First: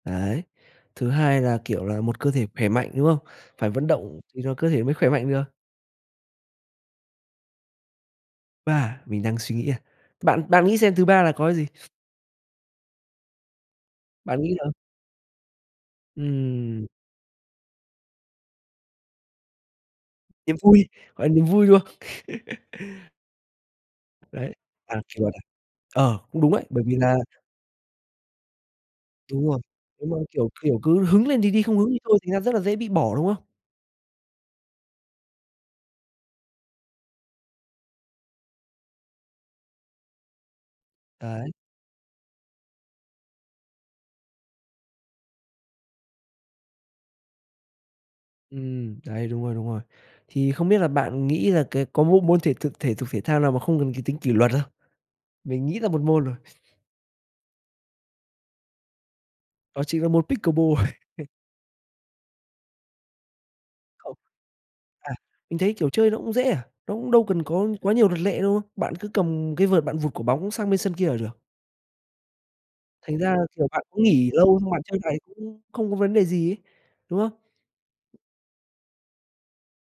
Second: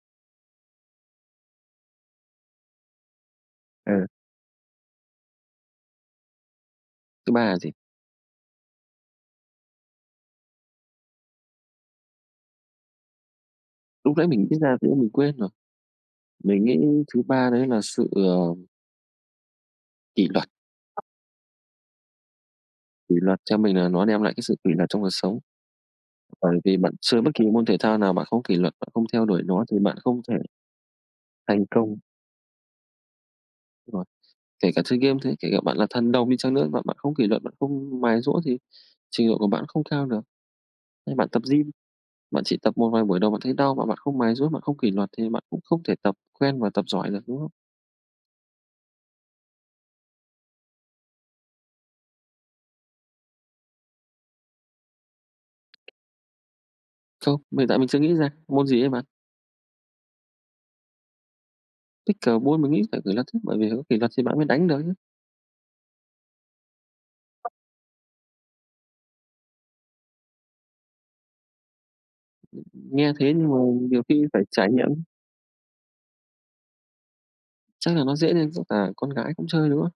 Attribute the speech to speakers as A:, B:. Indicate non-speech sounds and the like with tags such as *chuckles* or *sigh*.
A: Đấy, thứ hai là, kiểu là, một cơ thể khỏe mạnh, đúng không? Phải vận
B: Ừ.
A: động thì rồi cơ thể mới khỏe mạnh được.
B: Thứ ba là gì?
A: Ba, mình đang suy nghĩ à? Bạn bạn nghĩ xem thứ ba là có gì?
B: Lúc nãy
A: Bạn
B: mình
A: nghĩ
B: nghĩ
A: là?
B: ra, nhưng mà mình quên rồi. Mình nghĩ
A: Ừm.
B: thứ ba đấy là, sự, ờ kỷ luật.
A: Niềm vui,
B: *unintelligible*
A: gọi niềm vui, đúng không? *chuckles*
B: Kỷ luật cho mình là nó đem lại cái
A: Đấy,
B: sự kỷ luật
A: à,
B: trong cuộc
A: kỷ luật à.
B: sống.
A: Ờ, cũng đúng
B: Bởi
A: đấy,
B: vì
A: bởi
B: bạn
A: vì là
B: chơi bất kỳ môn thể thao nào bạn không có kỷ luật, bạn không theo đuổi
A: Đúng rồi,
B: nó thì bạn
A: nhưng mà,
B: không thể
A: kiểu, kiểu, cứ hứng lên thì đi,
B: thành
A: không hứng
B: công.
A: đi thôi thành ra rất là dễ bị bỏ, đúng không?
B: Rồi, kể cả chơi game thế, kể cả bạn là thần đồng đi chăng nữa, mà bạn không kỷ luật, bạn không mài giũa thì trình độ của bạn không cao được. Như bạn tập
A: Đấy.
B: gym, bạn chỉ tập một vài buổi đầu bạn thấy đau mà bạn không mài giũa, bạn không kỷ luật thì bạn cũng không thể tập quen và tập giỏi được, đúng không?
A: Ừm, đấy, đúng rồi, đúng rồi. Thì không biết là bạn nghĩ là, cái, có một môn thể thực thể dục, thể thao nào mà không cần cái tính kỷ luật không? Mình nghĩ ra một môn rồi.
B: Không, hiện tại mình chưa nghĩ ra, môn gì ấy bạn?
A: Đó chỉnh là môn pickleball. *chuckles*
B: Pickleball, mình nghĩ phải kỷ luật chứ, bởi vì có kỷ luật
A: Không.
B: thì bạn mới đánh được chứ.
A: À, mình thấy kiểu chơi nó cũng dễ à, nó cũng đâu cần có quá nhiều luật lệ đâu, bạn cứ cầm cái vợt bạn vụt quả bóng sang bên sân kia là được.
B: Nghe
A: Thành
B: thế
A: ra là,
B: nhưng mà
A: kiểu, bạn
B: nhiều
A: cũng
B: khi
A: nghỉ
B: phải
A: lâu xong
B: trải
A: bạn
B: nghiệm
A: chơi
B: ấy.
A: lại, cũng không có vấn đề gì ấy, đúng không?
B: Chắc là nó dễ nên với cả con gái cũng chơi, đúng không?